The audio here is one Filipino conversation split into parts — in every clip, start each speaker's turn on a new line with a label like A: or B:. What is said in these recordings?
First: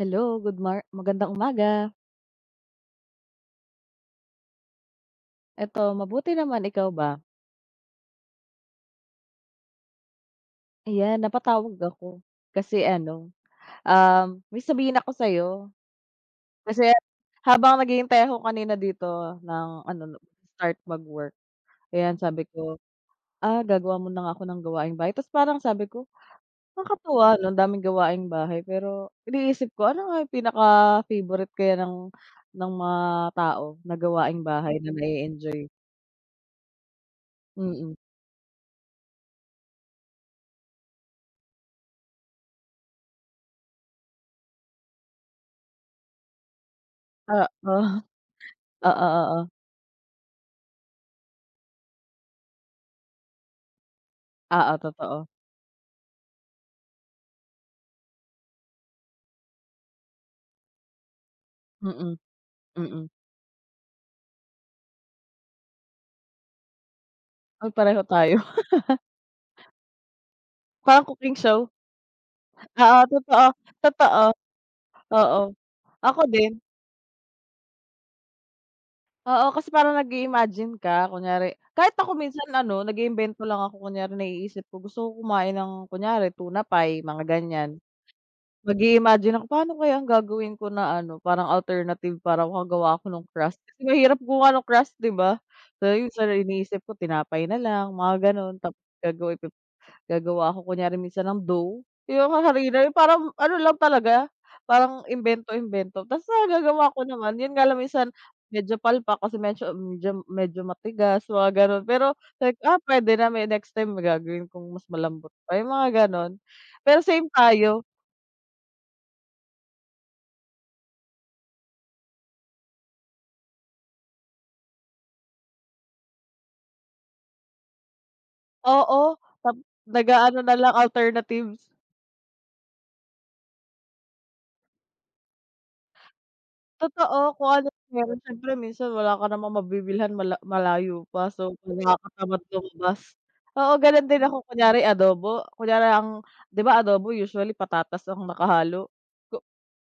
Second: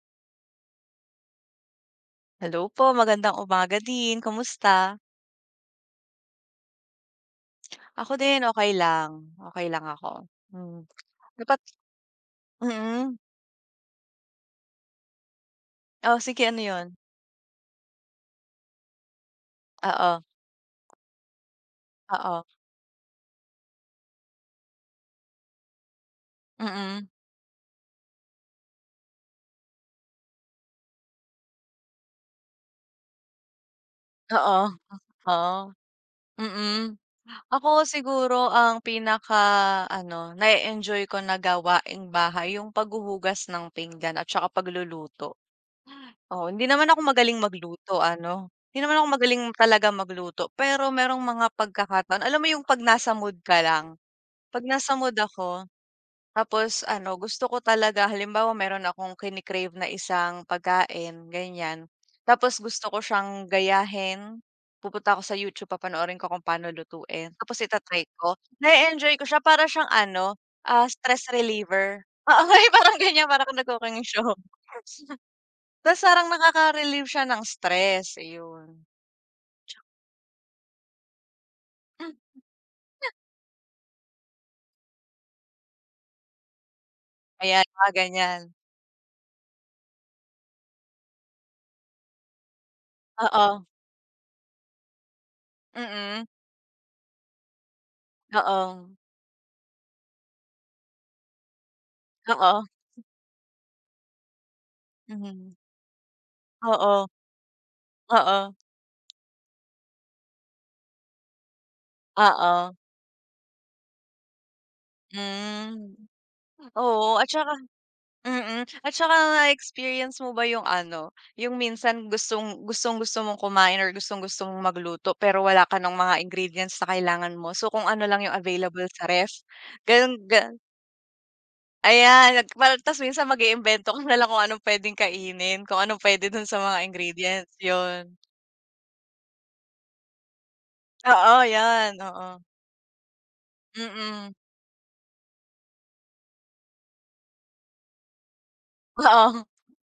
A: Hello, good mor magandang umaga.
B: Hello po, magandang umaga din. Kumusta?
A: Eto mabuti naman, ikaw ba?
B: Ako din okey lang, okey lang ako. Hmm.
A: 'Yan
B: Dapat
A: napatawag ako kasi
B: Mm.
A: ano um, may sabihin ako sa'yo.
B: O sige, ano
A: Kasi
B: 'yon?
A: habang naghihintay ako kanina dito ng ano 'no,
B: Oo.
A: start mag-work, ayan,
B: Oo.
A: sabi ko, "Ah, gagawa muna nga ako ng gawaing bahay." Tapos parang sabi ko,
B: Mm.
A: "Nakakatuwa, 'no, ang daming gawaing bahay." Pero iniisip ko ano nga yung pinaka-favorite kaya ng ng mga tao na gawaing
B: Oo,
A: bahay na
B: oo,
A: na-e-enjoy?
B: mm. Ako,
A: Mm.
B: siguro, ang pinakaano, na-e-enjoy ko na gawaing bahay yung paghuhugas ng pinggan at saka pagluluto? Oo, hindi naman ako magaling
A: Oo.
B: magluto, ano, hindi naman
A: Oo,
B: ako
A: oo.
B: magaling talaga magluto. Pero merong mga pagkakataon, alam mo yung 'pag nasa mood ka lang? 'Pag
A: Oo,
B: nasa mood
A: totoo.
B: ako, tapos ano, gusto ko talaga halimbawa meron akong kini-crave na isang pagkain, ganiyan.
A: Mm.
B: Tapos gusto ko
A: Mm.
B: siyang gayahin, pupunta ako sa YouTube, papanoorin ko kung paano lutuin, tapos
A: Ah,
B: ita-try
A: pareho
B: ko.
A: tayo.
B: Na-e-enjoy ko siya para siyang ano, ah,
A: Parang
B: stress
A: cooking show?
B: reliever, oo, yung parang
A: Oo,
B: ganiyan,
A: totoo,
B: parang kang nag-cooking
A: totoo.
B: show.
A: Oo,
B: Tapos
A: ako
B: parang
A: din.
B: nakaka-relieve siya ng stress, iyon.
A: Oo, kasi
B: Tiyak.
A: parang nag-i-imagine ka. Kunyari kahit ako
B: Mhm.
A: minsan ano, nag-iimbento lang ako kunyari naiisip ko, gusto ko kumain ng, kunyari tuna pie, mga
B: Ayan,
A: ganiyan.
B: mga ganiyan.
A: Mag-i-imagine ako, paano kaya ang gagawin ko na ano, parang alternative para makagawa ako ng crust?
B: Oo.
A: Kasi mahirap gumawa ng crust, 'di ba? Pero
B: Mm.
A: sa iniisip ko tinapay na lang, mga gano'n. Tap
B: Oo.
A: gagawa p gagawa ako kunyari minsan ng dough, yung ha
B: Oo.
A: harina na parang ano lang talaga, parang
B: Mhm.
A: imbento-imbento. Tapos nagagawa
B: Oo.
A: ko naman, yun nga lang minsan,
B: Oo.
A: medyo palpak, kasi medyo medyo medyo matigas, mga ganun. Pero, like,
B: Oo.
A: ah, puwede na may next time may gagawin kong mas malambot pa, yung
B: Hmm,
A: mga gano'n? Pero
B: oo, at
A: same
B: tsaka
A: tayo.
B: mm, at tsaka na-experience mo ba yung ano, yung minsan gustong gustong-gusto mong kumain or gustong-gusto mong magluto, pero wala ka ng mga ingredients na kailangan mo? So, kung ano lang yung available sa
A: Oo,
B: ref,
A: tap
B: gano'n,
A: nag-aano
B: gan
A: nalang, alternatives.
B: Ayan, mal ta's minsan mag-iimbento ka nalang kung anong puwedeng kainin, kung anong puwede dun sa mga
A: Totoo, kung
B: ingredients,
A: ano
B: yun.
A: meron. Siyempre minsan wala ka namang mabibilhan mala malayo pa.
B: Oo,
A: So,
B: yun,
A: nakakatamad
B: oo.
A: lumabas. Oo, gano'n din
B: Mm.
A: ako, kunyari adobo? Kunyari ang 'di ba, adobo usually patatas ang nakahalo?
B: Oo.
A: Ko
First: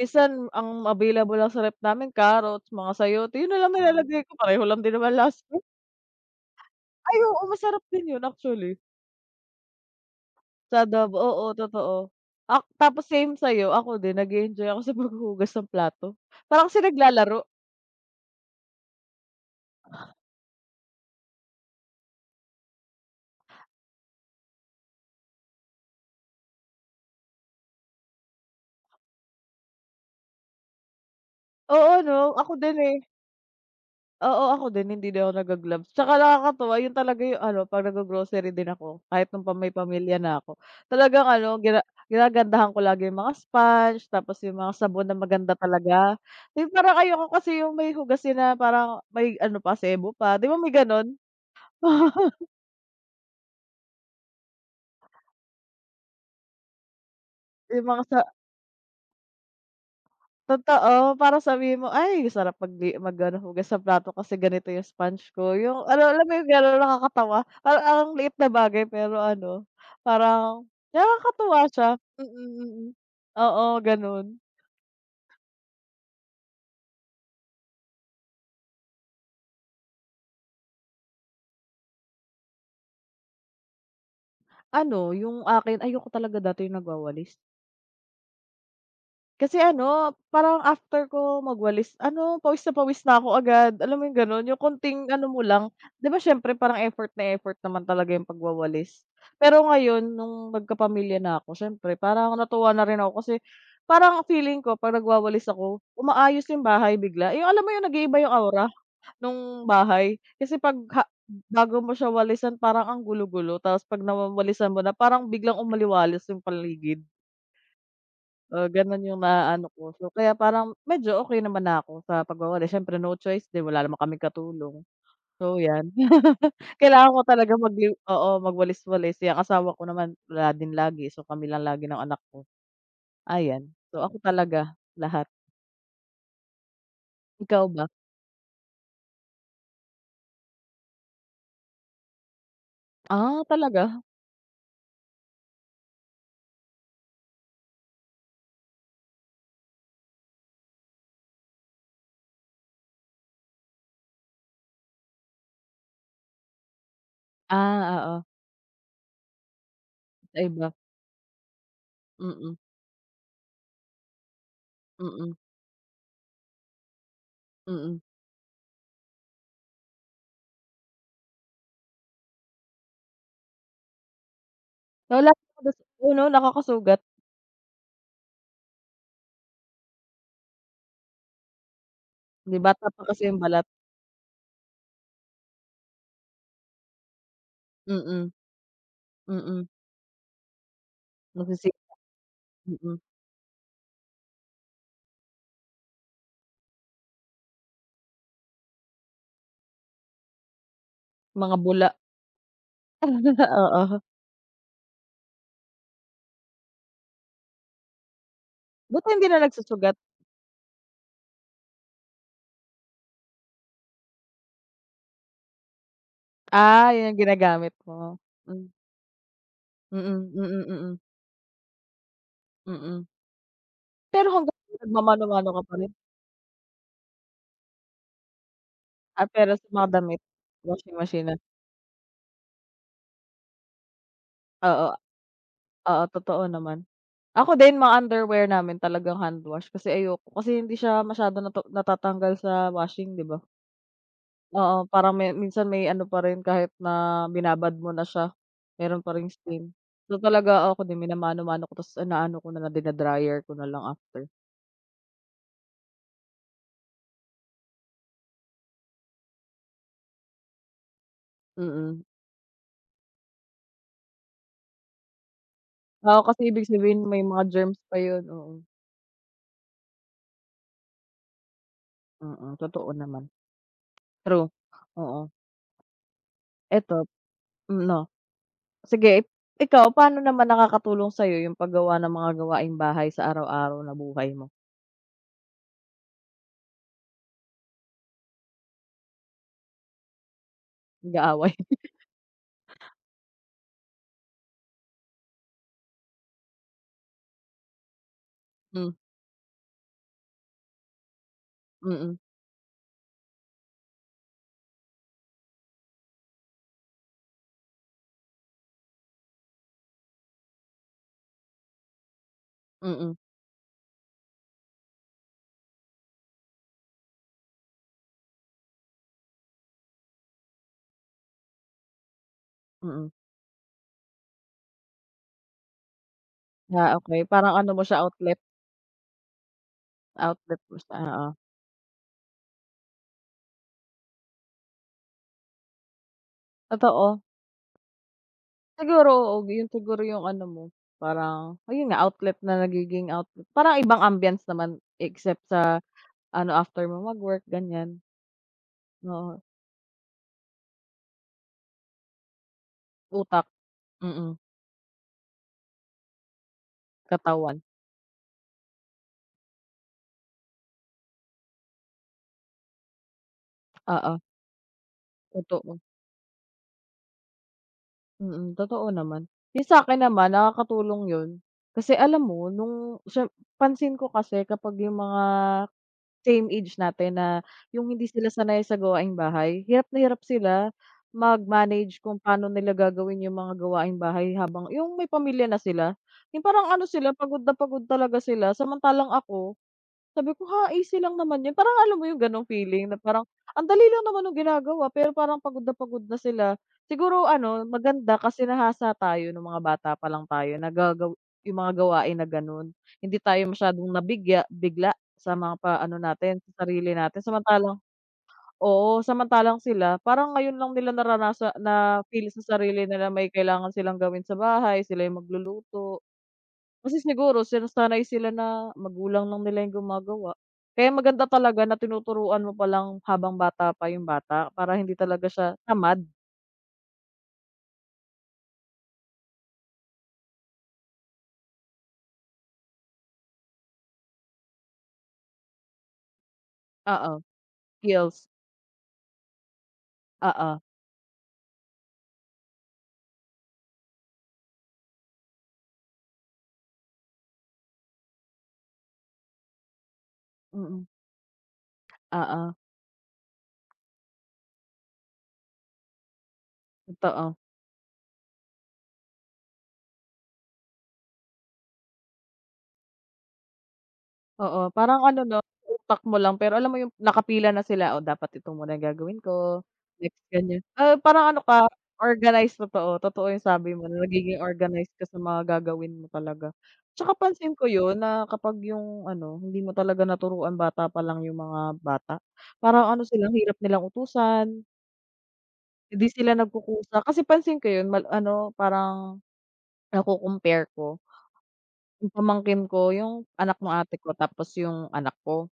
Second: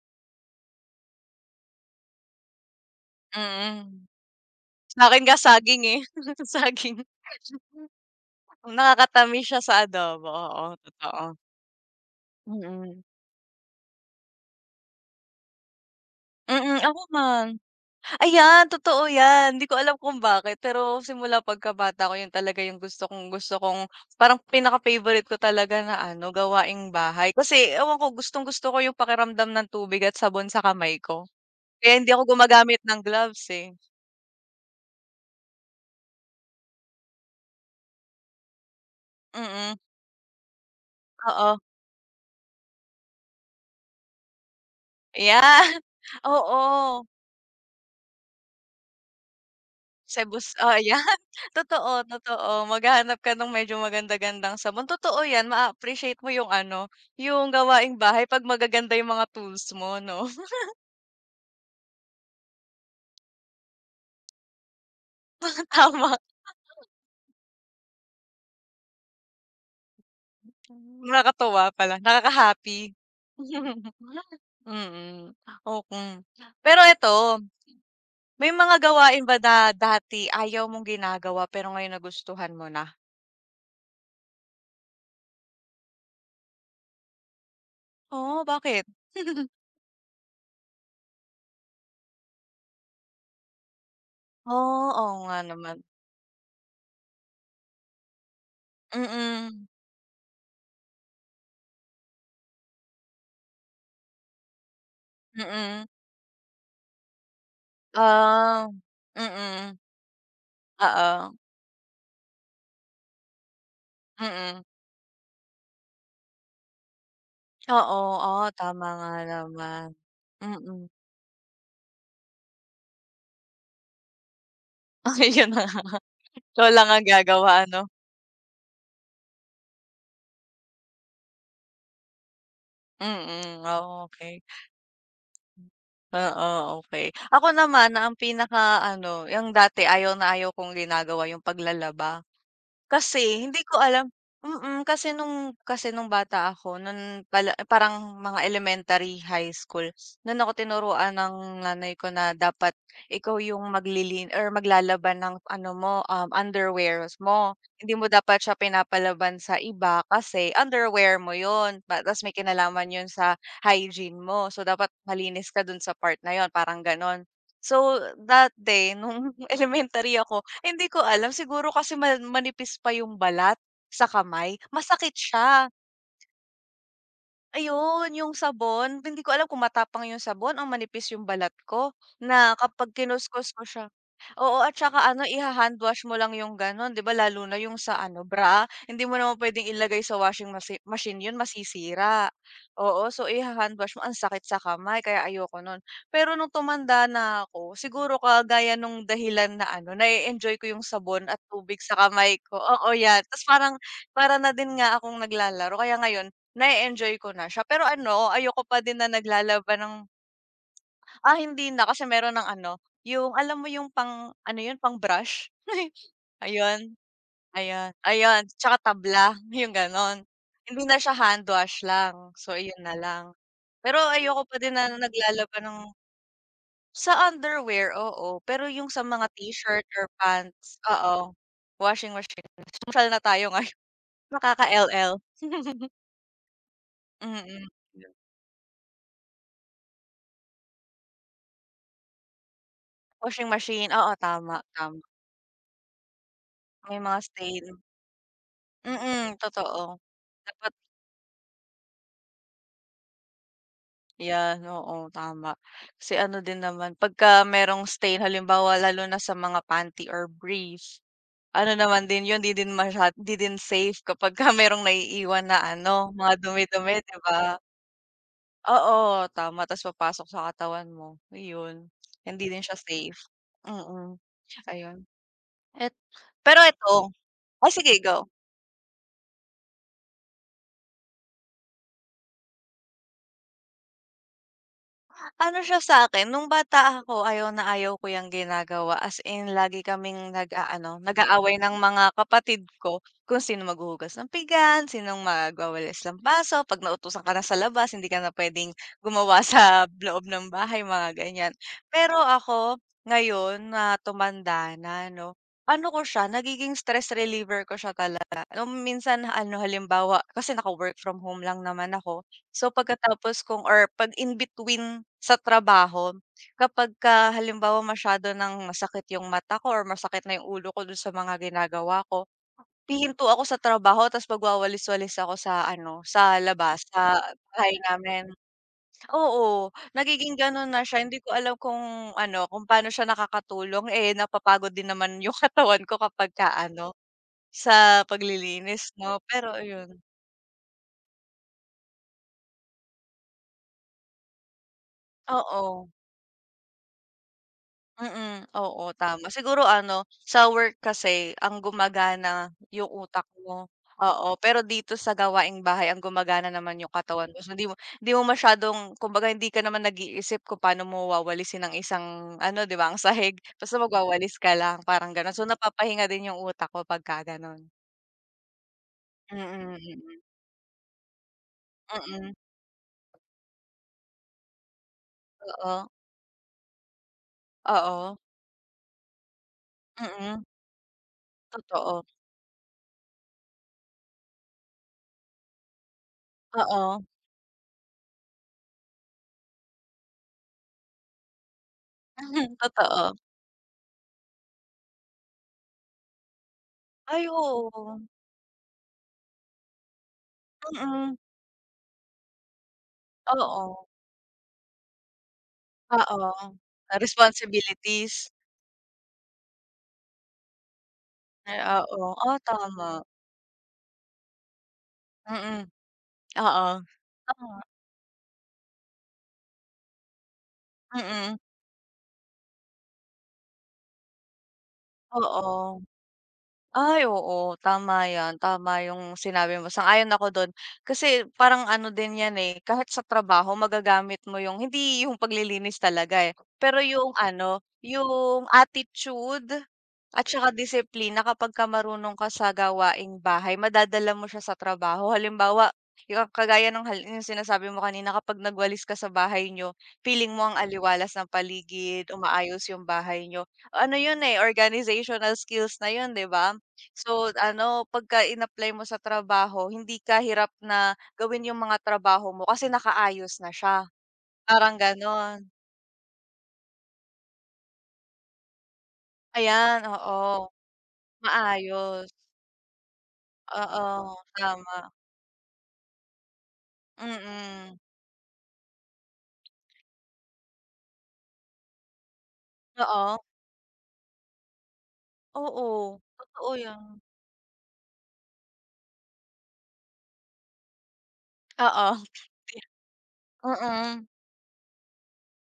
A: minsan ang available lang sa ref namin, carrots, mga sayote, yun nalang
B: Mm.
A: nilalagay ko, pareho lang din
B: Sa
A: naman
B: akin nga
A: las m
B: saging eh. Saging.
A: Ay, oo, masarap din yun actually.
B: Nakakatamis siya sa adobo. Oo,
A: Sa adobo.
B: totoo.
A: Oo, totoo. Ak
B: Mm.
A: tapos same sa'yo, ako din nag-e-enjoy ako sa paghuhugas ng plato, parang
B: Mm,
A: kasi
B: ako
A: naglalaro.
B: man. Ayan, totoo yan, hindi ko alam kung bakit, pero simula pagkabata ko, yun talaga yung gusto kong gusto kong parang pinaka-favorite ko talaga na ano, gawaing bahay. Kasi, ewan ko, gustong-gusto ko yung pakiramdam ng tubig at sabon sa kamay ko. Kaya
A: Oo,
B: hindi ako
A: 'no? Ako din
B: gumagamit ng
A: eh.
B: gloves eh.
A: Oo, ako din, hindi din ako nag-ga-gloves. 'Tsaka nakakatuwa yun talaga 'yung ano, 'pag nag-go-grocery din ako, kahit noon pa may
B: Mm.
A: pamilya na ako, talagang
B: Oo.
A: ano gina ginagandahan ko lagi 'yung mga sponge, tapos 'yung mga sabon na maganda
B: Ayan,
A: talaga. 'Yung parang
B: Oo.
A: ayoko kasi 'yung may hugasin na parang, may ano pa, sebo pa. 'Di
B: Sebus
A: ba, may
B: ah, 'yan.
A: gano'n?
B: Totoo, totoo. Maghahanap ka no'ng medyo maganda-gandang sabon. Totoo 'yan, maaappreciate mo 'yung ano, 'yung
A: 'Yung
B: gawaing
A: mga sa
B: bahay 'pag magaganda 'yung mga tools mo, 'no?
A: Totoo, para sabihin mo, "Ay, sarap mag-di mag ano, hugas ng plato kasi ganito 'yung sponge ko." 'Yung ano
B: Tama.
A: alam mo 'yung [unintelligible] nakakatawa? Parang ang liit na bagay pero ano, parang
B: Hmm,
A: nakakatuwa
B: nakakatuwa
A: siya.
B: pala,
A: Mm,
B: nakaka-happy.
A: mm. Oo, gano'n.
B: Mm, o kung Pero 'eto, may mga gawain ba na da dati ayaw mong ginagawa, pero ngayon nagustuhan mo na?
A: Ano, 'yung akin, ayoko talaga dati 'yung nagwawalis.
B: Oh, bakit?
A: Kasi ano, parang after ko magwalis, ano, pawis na pawis na ako agad, alam mo 'yung gano'n? 'Yung
B: Oh.
A: konting
B: Oo
A: ano
B: nga
A: mo lang.
B: naman.
A: 'Di ba, siyempre, parang effort na effort naman talaga 'yung pagwawalis.
B: Mm.
A: Pero ngayon, no'ng nagkapamilya na 'ko, siyempre, parang natuwa na rin ako kasi, parang feeling ko 'pag nagwawalis ako,
B: Mm.
A: umaayos 'yung bahay bigla. 'Yung alam mo 'yung nag-iiba 'yung
B: Ah.
A: aura, no'ng
B: Mm.
A: bahay? Kasi 'pag ha
B: Oo.
A: bago mo siya walisan, parang ang gulo-gulo, tapos 'pag
B: Mm.
A: nawawalisan mo na, parang biglang umaliwalas 'yung paligid.
B: Oo. Ah,
A: Oo,
B: tama
A: gano'n
B: nga
A: 'yung naaano
B: naman.
A: ko. So, kaya parang
B: Mm.
A: medyo okey naman na ako sa pagwawalis. Siyempre, no choice din, wala naman kaming katulong.
B: Ayun
A: So,
B: na nga.
A: 'yan.
B: Ikaw lang ang
A: Kailangan ko talaga
B: gagawa, 'no?
A: mag-yu oo, magwalis-walis. Eh, ang asawa ko naman wala din lagi, so, kami lang lagi ng anak ko.
B: Mm,
A: Ayan. So,
B: oh,
A: ako
B: okey.
A: talaga. Lahat.
B: Oo, okey. Ako
A: Ikaw ba?
B: naman, ang pinaka ano, 'yung dati ayaw na ayaw kong ginagawa 'yung paglalaba.
A: Ah,
B: Kasi, hindi ko
A: talaga?
B: alam mm, kasi no'ng kasi no'ng bata ako, no'n bala parang mga elementary, high school, no'n ako tinuruan ng nanay ko na dapat ikaw 'yung maglilin or maglalaba ng ano mo, um, underwears mo. Hindi
A: Ah,
B: mo
A: oo.
B: dapat siya pinapalaban sa iba
A: Sa
B: kasi
A: iba.
B: underwear mo yun. Ba ta's may
A: Mm.
B: kinalaman yun sa hygiene mo, so, dapat
A: Mm.
B: malinis ka do'n sa part na yun, parang gano'n.
A: Mm.
B: So, that day, no'ng elementary ako, hindi ko alam, siguro kasi man manipis pa 'yung balat sa kamay, masakit
A: O, la
B: siya.
A: [unintelligible] yun o, nakakasugat.
B: Ayon, yung sabon, hindi ko alam kung matapang yung sabon, o manipis yung balat ko
A: 'Di,
B: na
A: bata
B: kapag
A: pa kasi yung
B: kinuskos mo
A: balat.
B: siya oo, at saka ano, iha-handwash mo lang yung gano'n, 'di ba, lalo na yung sa ano,
A: Mm.
B: bra? Hindi mo naman puwedeng
A: Mm.
B: ilagay sa washing wachi machine 'yon,
A: Masisipa,
B: masisira,
A: mm.
B: oo. So, iha-hand wash mo, ang sakit sa kamay, kaya ayoko nun. Pero nung tumanda na ako, siguro kagaya nung dahilan na ano, nae-enjoy ko yung sabon at
A: Mga
B: tubig
A: bula.
B: sa kamay ko, oo, yan, ta's parang,
A: Oo.
B: para na din nga akong naglalaro. Kaya ngayon, nae-enjoy ko na siya pero ano, ayoko pa din
A: Buti
B: na
A: hindi na
B: naglalaba
A: nagsusugat?
B: ng ah, hindi na kasi meron ng ano, yung alam mo yung pang, ano yun, pang brush.
A: Ah,
B: Ayun,
A: 'yun ang ginagamit
B: ayun
A: mo.
B: ayun tsaka tabla, yung
A: Mm,
B: ganun,
A: mm,
B: hindi na
A: mm.
B: siya handwash lang, so iyon na
A: Mm.
B: lang. Pero
A: Pero
B: ayoko pa
A: hanggang
B: din
A: ngayon,
B: na
A: nagmamano-mano
B: naglalaba
A: ka pa
B: ng
A: rin?
B: sa underwear, oo. Pero yung sa mga
A: Ah, pero sa
B: t-shirt
A: mga
B: or
A: damit,
B: pants,
A: washing machine
B: oo,
A: na.
B: washing machine, sosyal na tayo ngayon
A: Oo, a
B: nakaka-LL
A: Oo, totoo naman. Ako
B: Mm.
A: din mga underwear namin talagang handwash kasi ayoko, kasi hindi siya masyadong nata natatanggal sa washing, 'di ba?
B: Washing machine. Oo, tama,
A: Oo,
B: tama.
A: parang may minsan may ano pa rin, kahit
B: May mga
A: na binabad
B: stain.
A: mo na siya, meron pa ring
B: Mm,
A: stain.
B: totoo.
A: So, talaga
B: Dapat
A: oo ako din minamano-mano ko ta's inaano ko na lang dina-dryer ko na lang after.
B: 'Yan, oo, tama. Kasi ano din naman, pag ka merong stain halimbawa lalo na sa mga panty or brief. Ano
A: Mm.
B: naman din yun, 'di din masya 'di din safe kapag ka merong naiiwan na ano,
A: Oo,
B: mga
A: kasi ibig
B: dumi-dumi,
A: sabihin
B: 'di
A: may mga
B: ba?
A: germs pa 'yun, oo.
B: Oo, tama, ta's papasok sa katawan mo, iyon, hindi
A: Mm,
B: din siya
A: totoo
B: safe,
A: naman.
B: mm,
A: True,
B: 'tsaka yun.
A: oo.
B: Et Pero
A: Eto,
B: eto oh
A: hmm,
B: sige
A: 'no.
B: go.
A: Sige, ikaw, paano naman nakakatulong sa'yo yung paggawa ng mga gawaing bahay sa araw-araw na buhay mo?
B: Ano siya sa'kin, nung bata ako ayaw na ayaw ko 'yang ginagawa, as in lagi kaming nag-aano,
A: Nag-aaway.
B: nag-aaway ng mga kapatid ko, kung sino maghuhugas ng pinggan, sinong magwawalis, lampaso, 'pag nautusan ka na sa labas hindi ka na puwedeng
A: Hmm.
B: gumawa sa loob ng bahay, mga ganiyan.
A: Mm.
B: Pero ako, ngayon na tumanda na 'no, ano ko siya, nagiging stress reliever ko siya talaga, nung minsan ano, halimbawa, kasi naka-work from home lang naman ako, so
A: Mm.
B: pagkatapos kong or 'pag in between sa trabaho kapagka halimbawa masyado ng masakit 'yung mata ko or masakit na 'yung ulo ko do'n sa mga ginagawa ko,
A: Mm.
B: hihinto ako sa trabaho, tapos magwawalis-walis ako sa ano, sa labas,
A: Ah,
B: sa
A: okey. Parang ano
B: bahay
A: mo siya,
B: namin.
A: outlet.
B: Oo, nagiging
A: Outlet
B: gano'n
A: mo
B: na
A: siya,
B: siya, hindi
A: oo.
B: ko alam kung ano, kung paano siya nakakatulong, eh, napapagod din naman 'yung katawan ko kapagka ano,
A: Totoo.
B: sa paglilinis
A: Siguro,
B: 'no,
A: oo,
B: pero
A: ga 'yun
B: ayun.
A: siguro 'yung ano mo, parang ayun nga, outlet na nagiging outlet. Parang ibang ambiance naman except sa
B: Oo.
A: ano, after mo magwork, ganiyan,
B: Mm, oo, tama.
A: oo.
B: Siguro ano, sa work kasi ang gumagana 'yung utak
A: Utak,
B: mo, oo,
A: mm.
B: pero dito sa gawaing bahay ang gumagana naman 'yung katawan mo. So,
A: Katawan.
B: hindi mo hindi mo masyadong, kumbaga hindi ka naman nag-iisip kung paano mo wawalisin ang isang ano, 'di ba, ang sahig, basta
A: Oo.
B: magwawalis ka lang, parang gano'n. So,
A: Totoo.
B: napapahinga din 'yung utak ko pagka ganun.
A: Mm, totoo naman.
B: Mm,
A: Yung sa'kin
B: mm.
A: naman nakakatulong 'yon kasi alam
B: Mm.
A: mo nung siyem pansin ko kasi kapag yung mga
B: Oo.
A: same age natin na yung hindi
B: Oo.
A: sila sanay sa gawaing-bahay, hirap na hirap
B: Mm.
A: sila mag-manage
B: Totoo.
A: kung paano nila gagawin yung mga gawaing-bahay habang yung may pamilya na sila, yung parang ano
B: Oo.
A: sila pagod na pagod talaga sila. Samantalang ako, sabi ko, "Ha? Easy lang naman 'yon." Parang alam mo yung gano'ng
B: Mhm,
A: feeling na
B: totoo.
A: parang ang dali lang naman nung ginagawa pero parang pagod na pagod na sila. Siguro
B: Ay,
A: ano
B: oo.
A: maganda kasi nahasa tayo nung mga bata palang tayo, nagagawa
B: Mm.
A: yung mga gawain na gano'n. Hindi tayo
B: Oo.
A: masyadong nabigya bigla sa mga pa ano
B: Oo,
A: natin, sa sarili
B: ah,
A: natin. Samantalang
B: responsibilities?
A: oo, samantalang sila parang ngayon lang nila naranasa
B: Ay, oo,
A: na-feel
B: ah,
A: sa sarili
B: tama.
A: nila may kailangan silang gawin sa bahay, sila yung
B: Mm,
A: magluluto.
B: oo,
A: Kasi siguro
B: tama.
A: sinasanay sila na magulang lang nila yung gumagawa. Kaya maganda
B: Mm.
A: talaga na tinuturuan mo palang habang bata pa yung bata para hindi talaga siya
B: Oo.
A: tamad.
B: Ay, oo, tama 'yan, tama yung sinabi mo, sang-ayon ako do'n. Kasi parang ano din 'yan eh, kahit sa trabaho magagamit mo yung hindi yung paglilinis talaga eh, pero yung
A: Oo,
B: ano,
A: skills.
B: yung attitude at saka
A: Oo.
B: disiplina kapagka marunong ka sa gawaing bahay madadala mo siya sa trabaho, halimbawa, yung kagaya nung hal yung sinasabi mo kanina kapag nagwalis ka sa bahay niyo feeling mo ang
A: Mm.
B: aliwalas ng paligid,
A: Oo.
B: umaayos yung bahay niyo. Ano 'yon eh, organizational skills na 'yon, 'di ba? So,
A: Totoo.
B: ano pagka in-apply mo sa trabaho hindi ka hirap na gawin yung mga trabaho mo kasi nakaayos na siya,
A: Oo,
B: parang
A: parang ano, 'no,
B: gano'n.
A: utak mo lang pero alam mo yung nakapila na sila, "Oh, dapat ito muna gagawin ko,
B: Ayan,
A: next,
B: oo,
A: ganiyan." Ah, parang ano ka,
B: maayos.
A: organize, totoo, totoo yung sabi mo na
B: Oo,
A: nagiging
B: tama.
A: organize ka sa mga gagawin mo talaga. Tsaka pansin ko
B: Mm.
A: 'yon na kapag yung ano, hindi mo talaga naturuan bata palang yung mga bata, parang ano
B: Oo.
A: sila, ang hirap nilang utusan.
B: Oo,
A: Hindi sila
B: totoo yan.
A: nagkukusa kasi pansin ko yun mal ano parang nako-compare ko
B: Oo.
A: yung
B: Pia
A: pamangkin ko yung anak ng ate
B: Mm.
A: ko tapos yung anak ko.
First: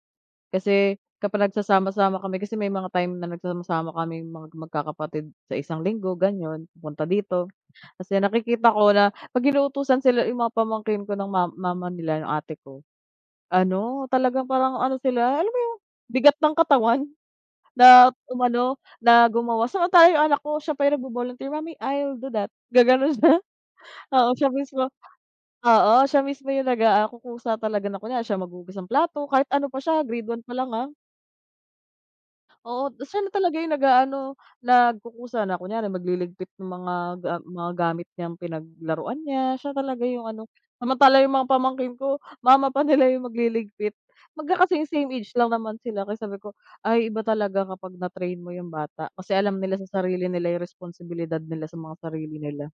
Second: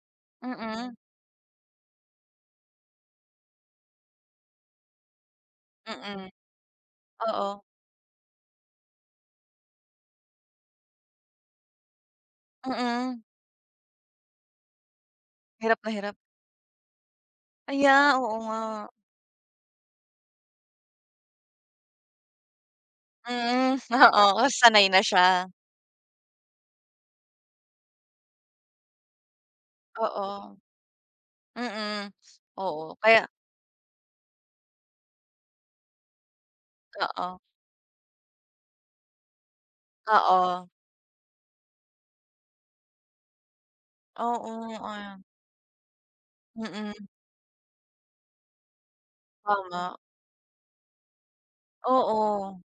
B: Mm.
A: Kasi kapag nagsasama-sama kami kasi may mga time na nagsasama-sama kaming magkakapatid sa isang linggo
B: Mm,
A: ganon pupunta dito.
B: oo.
A: 'Tas yun nakikita ko na pag inutusan sila yung mga pamangkin ko ng ma mama nila nung ate ko,
B: Mm.
A: ano, talagang parang ano sila alam mo yung
B: Hirap na hirap.
A: bigat ng katawan na
B: Aya oo,
A: umano,
B: nga.
A: na gumawa. Samantala yung anak ko siya pa yung nagvo-volunteer, "Mommy I'll do that." Gaganon siya
B: Mm,
A: oo,
B: oo,
A: siya mismo.
B: sanay na siya.
A: Oo, siya mismo yung nagakukusa talaga siya na kunwari maghugas ng plato kahit ano pa siya grade
B: Oo,
A: 1 pa lang, ah.
B: mm. Oo
A: Oo, 'tas
B: kaya
A: siya na talaga yung nag-aano, nagkukusa na kunyari magliligpit ng mga
B: Oo.
A: mga ga gamit niyang pinaglaruan niya siya talaga yung ano.
B: Oo.
A: Samantala yung mga pamangkin ko mama pa nila yung magliligpit.
B: Oo,
A: Magkaka-same-same
B: ah
A: age lang naman sila. Kaya sabi ko,
B: Mm.
A: "Ay, iba talaga kapag na-train mo yung bata kasi alam nila
B: Tama.
A: sa sarili nila yung responsibilidad nila sa mga sarili
B: Oo,
A: nila."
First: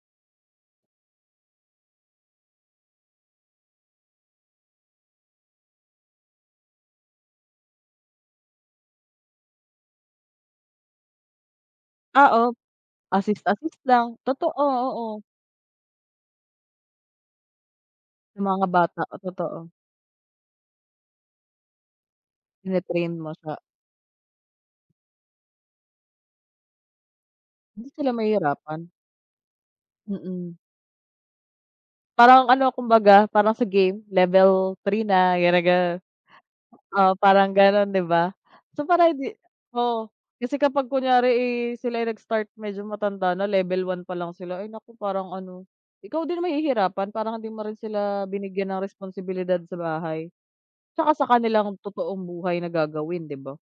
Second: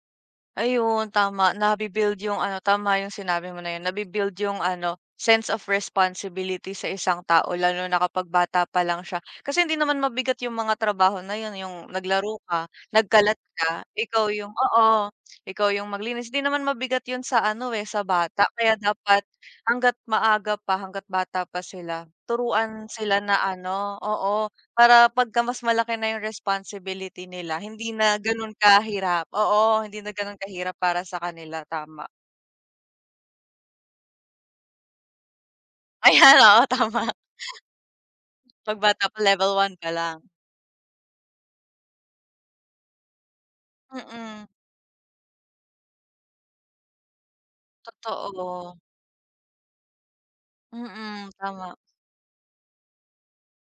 B: ayun tama nabi-build yung, ano, tama yung sinabi mo na yun nabi-build yung, ano, sense of responsibility sa 1 tao lalo na kapag bata pa lang siya kasi hindi naman mabigat yung mga trabaho na yun, eh, yung naglaro
A: Oo,
B: ka, nagkalat
A: assist assist
B: ka,
A: lang,
B: ikaw yung
A: totoo,
B: oo,
A: oo.
B: ikaw yung maglinis hindi naman mabigat yun sa, ano, eh, sa
A: Sa
B: bata
A: mga
B: kaya
A: bata, oh
B: dapat
A: totoo.
B: hangga't maaga pa hangga't bata pa sila turuan
A: Tine-train
B: sila
A: mo
B: na,
A: siya
B: ano oo, para 'pagka mas malaki na yung responsibility nila hindi
A: Hindi sila
B: na ganun
A: mahihirapan.
B: kahirap oo, hindi na ganun
A: Mm.
B: kahirap para sa kanila, tama.
A: Parang ano kumbaga parang sa game, level 3 na ganon, ganon.
B: Ayan, oo,
A: Oo,
B: tama.
A: parang gano'n 'di ba.
B: Pag
A: So parang
B: bata pa,
A: hindi
B: level 1 ka
A: oo
B: lang.
A: kasi kapag kunyari, eh, sila ay nag-start medyo matanda na level 1 pa lang
B: Mm.
A: sila, ay, naku, parang ano, ikaw din mahihirapan parang hindi mo rin sila binigyan
B: Totoo.
A: ng responsibilidad sa bahay, 'tsaka sa
B: Mm,
A: kanilang
B: tama.
A: totoong buhay na gagawin 'di ba?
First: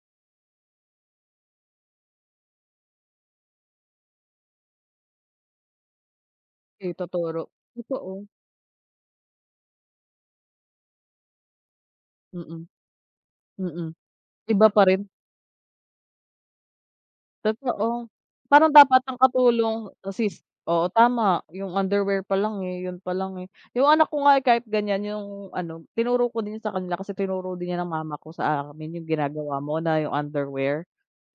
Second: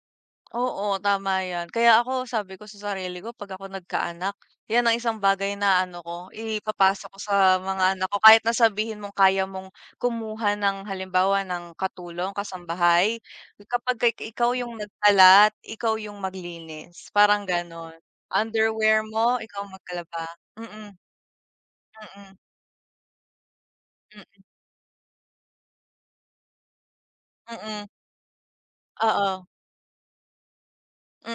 B: Oo, tama 'yan kaya ako sabi ko sa sarili ko pag ako nagkaanak, 'yan ang 1 bagay na, ano, ko ipapasa ko
A: Ituturo,
B: sa mga anak ko
A: totoo.
B: kahit na sabihin mong kaya mong kumuha ng halimbawa ng katulong,
A: Mm.
B: kasambahay,
A: Mm,
B: kapagka i ikaw
A: iba
B: yung
A: pa rin.
B: nagkalat, ikaw yung maglinis, parang ganun
A: Totoo, parang dapat
B: underwear
A: ang
B: mo, ikaw
A: katulong
B: maglaba
A: assist oo,
B: mm.
A: tama yung underwear
B: Mm.
A: palang yun palang, eh, yung anak ko nga
B: Mm.
A: eh, kahit ganyan yung, ano, tinuro ko din sa kanila kasi tinuro din niya
B: Mm.
A: ng mama ko sa amin yung
B: Oo.
A: ginagawa mo na yung underwear,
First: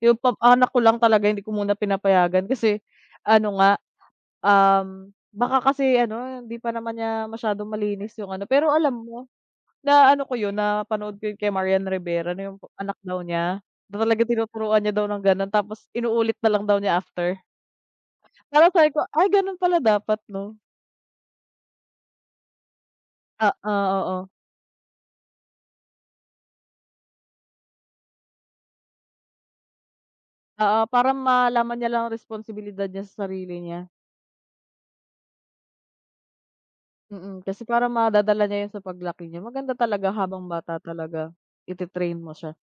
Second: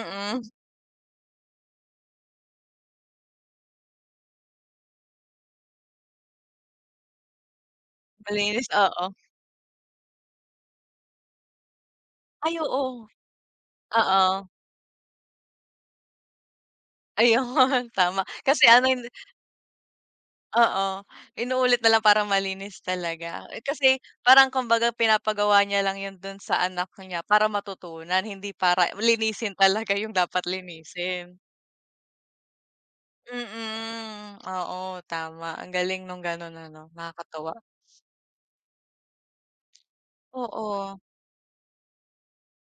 A: yung pa anak ko lang talaga hindi ko muna pinapayagan kasi ano nga, um, baka kasi ano hindi pa naman niya masyadong malinis yung, ano,
B: Malinis,
A: pero alam
B: oo.
A: mo na, ano, ko yun napanood ko kay Marian Rivera na
B: Ay,
A: yung anak
B: oo.
A: daw niya na talaga
B: Oo.
A: tinuturuan niya daw ng ganon tapos inuulit na lang daw niya after.
B: Ayun, tama kasi
A: Parang
B: ano
A: sabi
B: yun
A: ko,
B: di
A: "Ay ganun pala dapat, 'no."
B: Oo, inuulit na lang para malinis talaga, eh,
A: Oo,
B: kasi
A: oo.
B: parang kumbaga pinapagawa niya lang yun dun sa anak niya para matutunan hindi para linisin talaga yung dapat
A: Oo, parang
B: linisin.
A: malaman niya lang ang responsibilidad niya sa sarili niya.
B: Mm, oo, tama ang galing nung ganun ano
A: Mm,
B: nakakatuwa.
A: kasi parang madadala niya yun sa paglaki niya maganda talaga habang bata
B: Oo.
A: talaga ite-train mo siya.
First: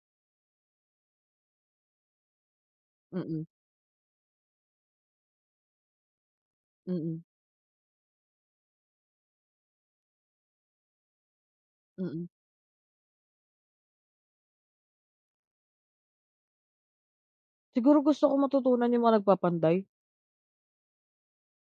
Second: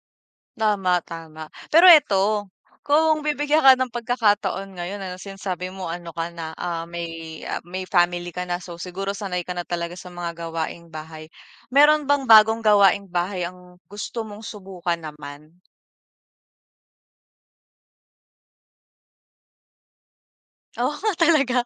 B: Tama, tama, pero eto kung
A: Mm.
B: bibigyan ka ng pagkakataon ngayon, ano, sinasabi mo ano ka na, ah,
A: Mm.
B: may may family ka na, so, siguro sanay ka na talaga sa mga gawaing-bahay, meron bang
A: Mm.
B: bagong gawaing-bahay ang gusto mong subukan naman?
A: Siguro gusto ko matutunan yung mga nagpapanday.
B: Oh talaga?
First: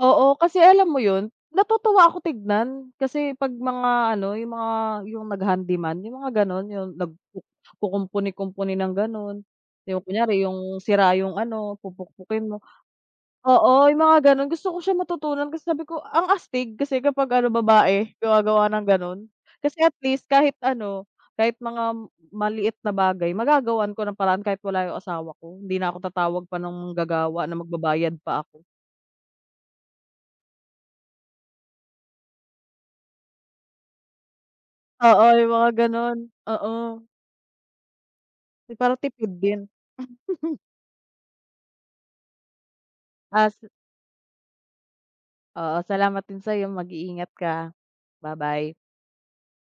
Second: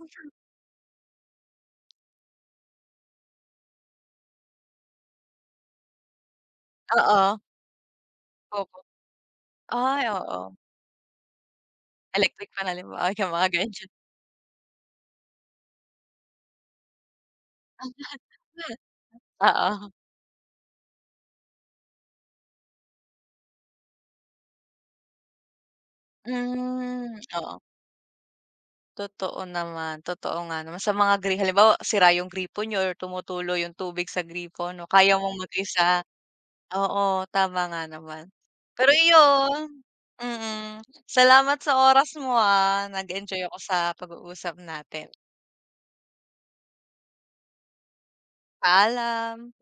A: Oo, kasi alam mo 'yon natutuwa ako tignan kasi 'pag mga, ano, yung mga yung nag-handy man yung mga ganon yung
B: Oo.
A: nagkukumpuni-kumpuni
B: Opo.
A: ng ganon, yung
B: Ay,
A: kunyari
B: oo.
A: yung sira yung, ano, pupukpukin
B: Electric
A: mo
B: fan halimbawa yung mga ganyan.
A: oo, yung mga ganon gusto ko siya matutunan kasi sabi ko ang astig kasi kapag ano babae gumagawa
B: [unintelligible]
A: ng ganon. Kasi
B: Oo.
A: at least kahit ano kahit mga maliit na bagay magagawan ko ng paraan kahit wala yung asawa ko hindi na ako tatawag pa nung
B: Hmm,
A: gagawa na
B: oo.
A: magbabayad pa ako.
B: Totoo naman totoo nga naman sa mga gri halimbawa sira yung gripo niyo or tumutulo yung tubig sa gripo, 'no, kaya
A: Oo,
B: mong
A: yung mga
B: mag-isa
A: ganon, oo.
B: oo, tama nga naman.
A: Kasi para
B: Pero
A: tipid din.
B: iyon, mm, salamat sa oras mo ah, nag-enjoy
A: Ah
B: ako
A: si
B: sa pag-uusap natin.
A: Oo, salamat din sa'yo mag-iingat ka, ba-bye.
B: Paalam.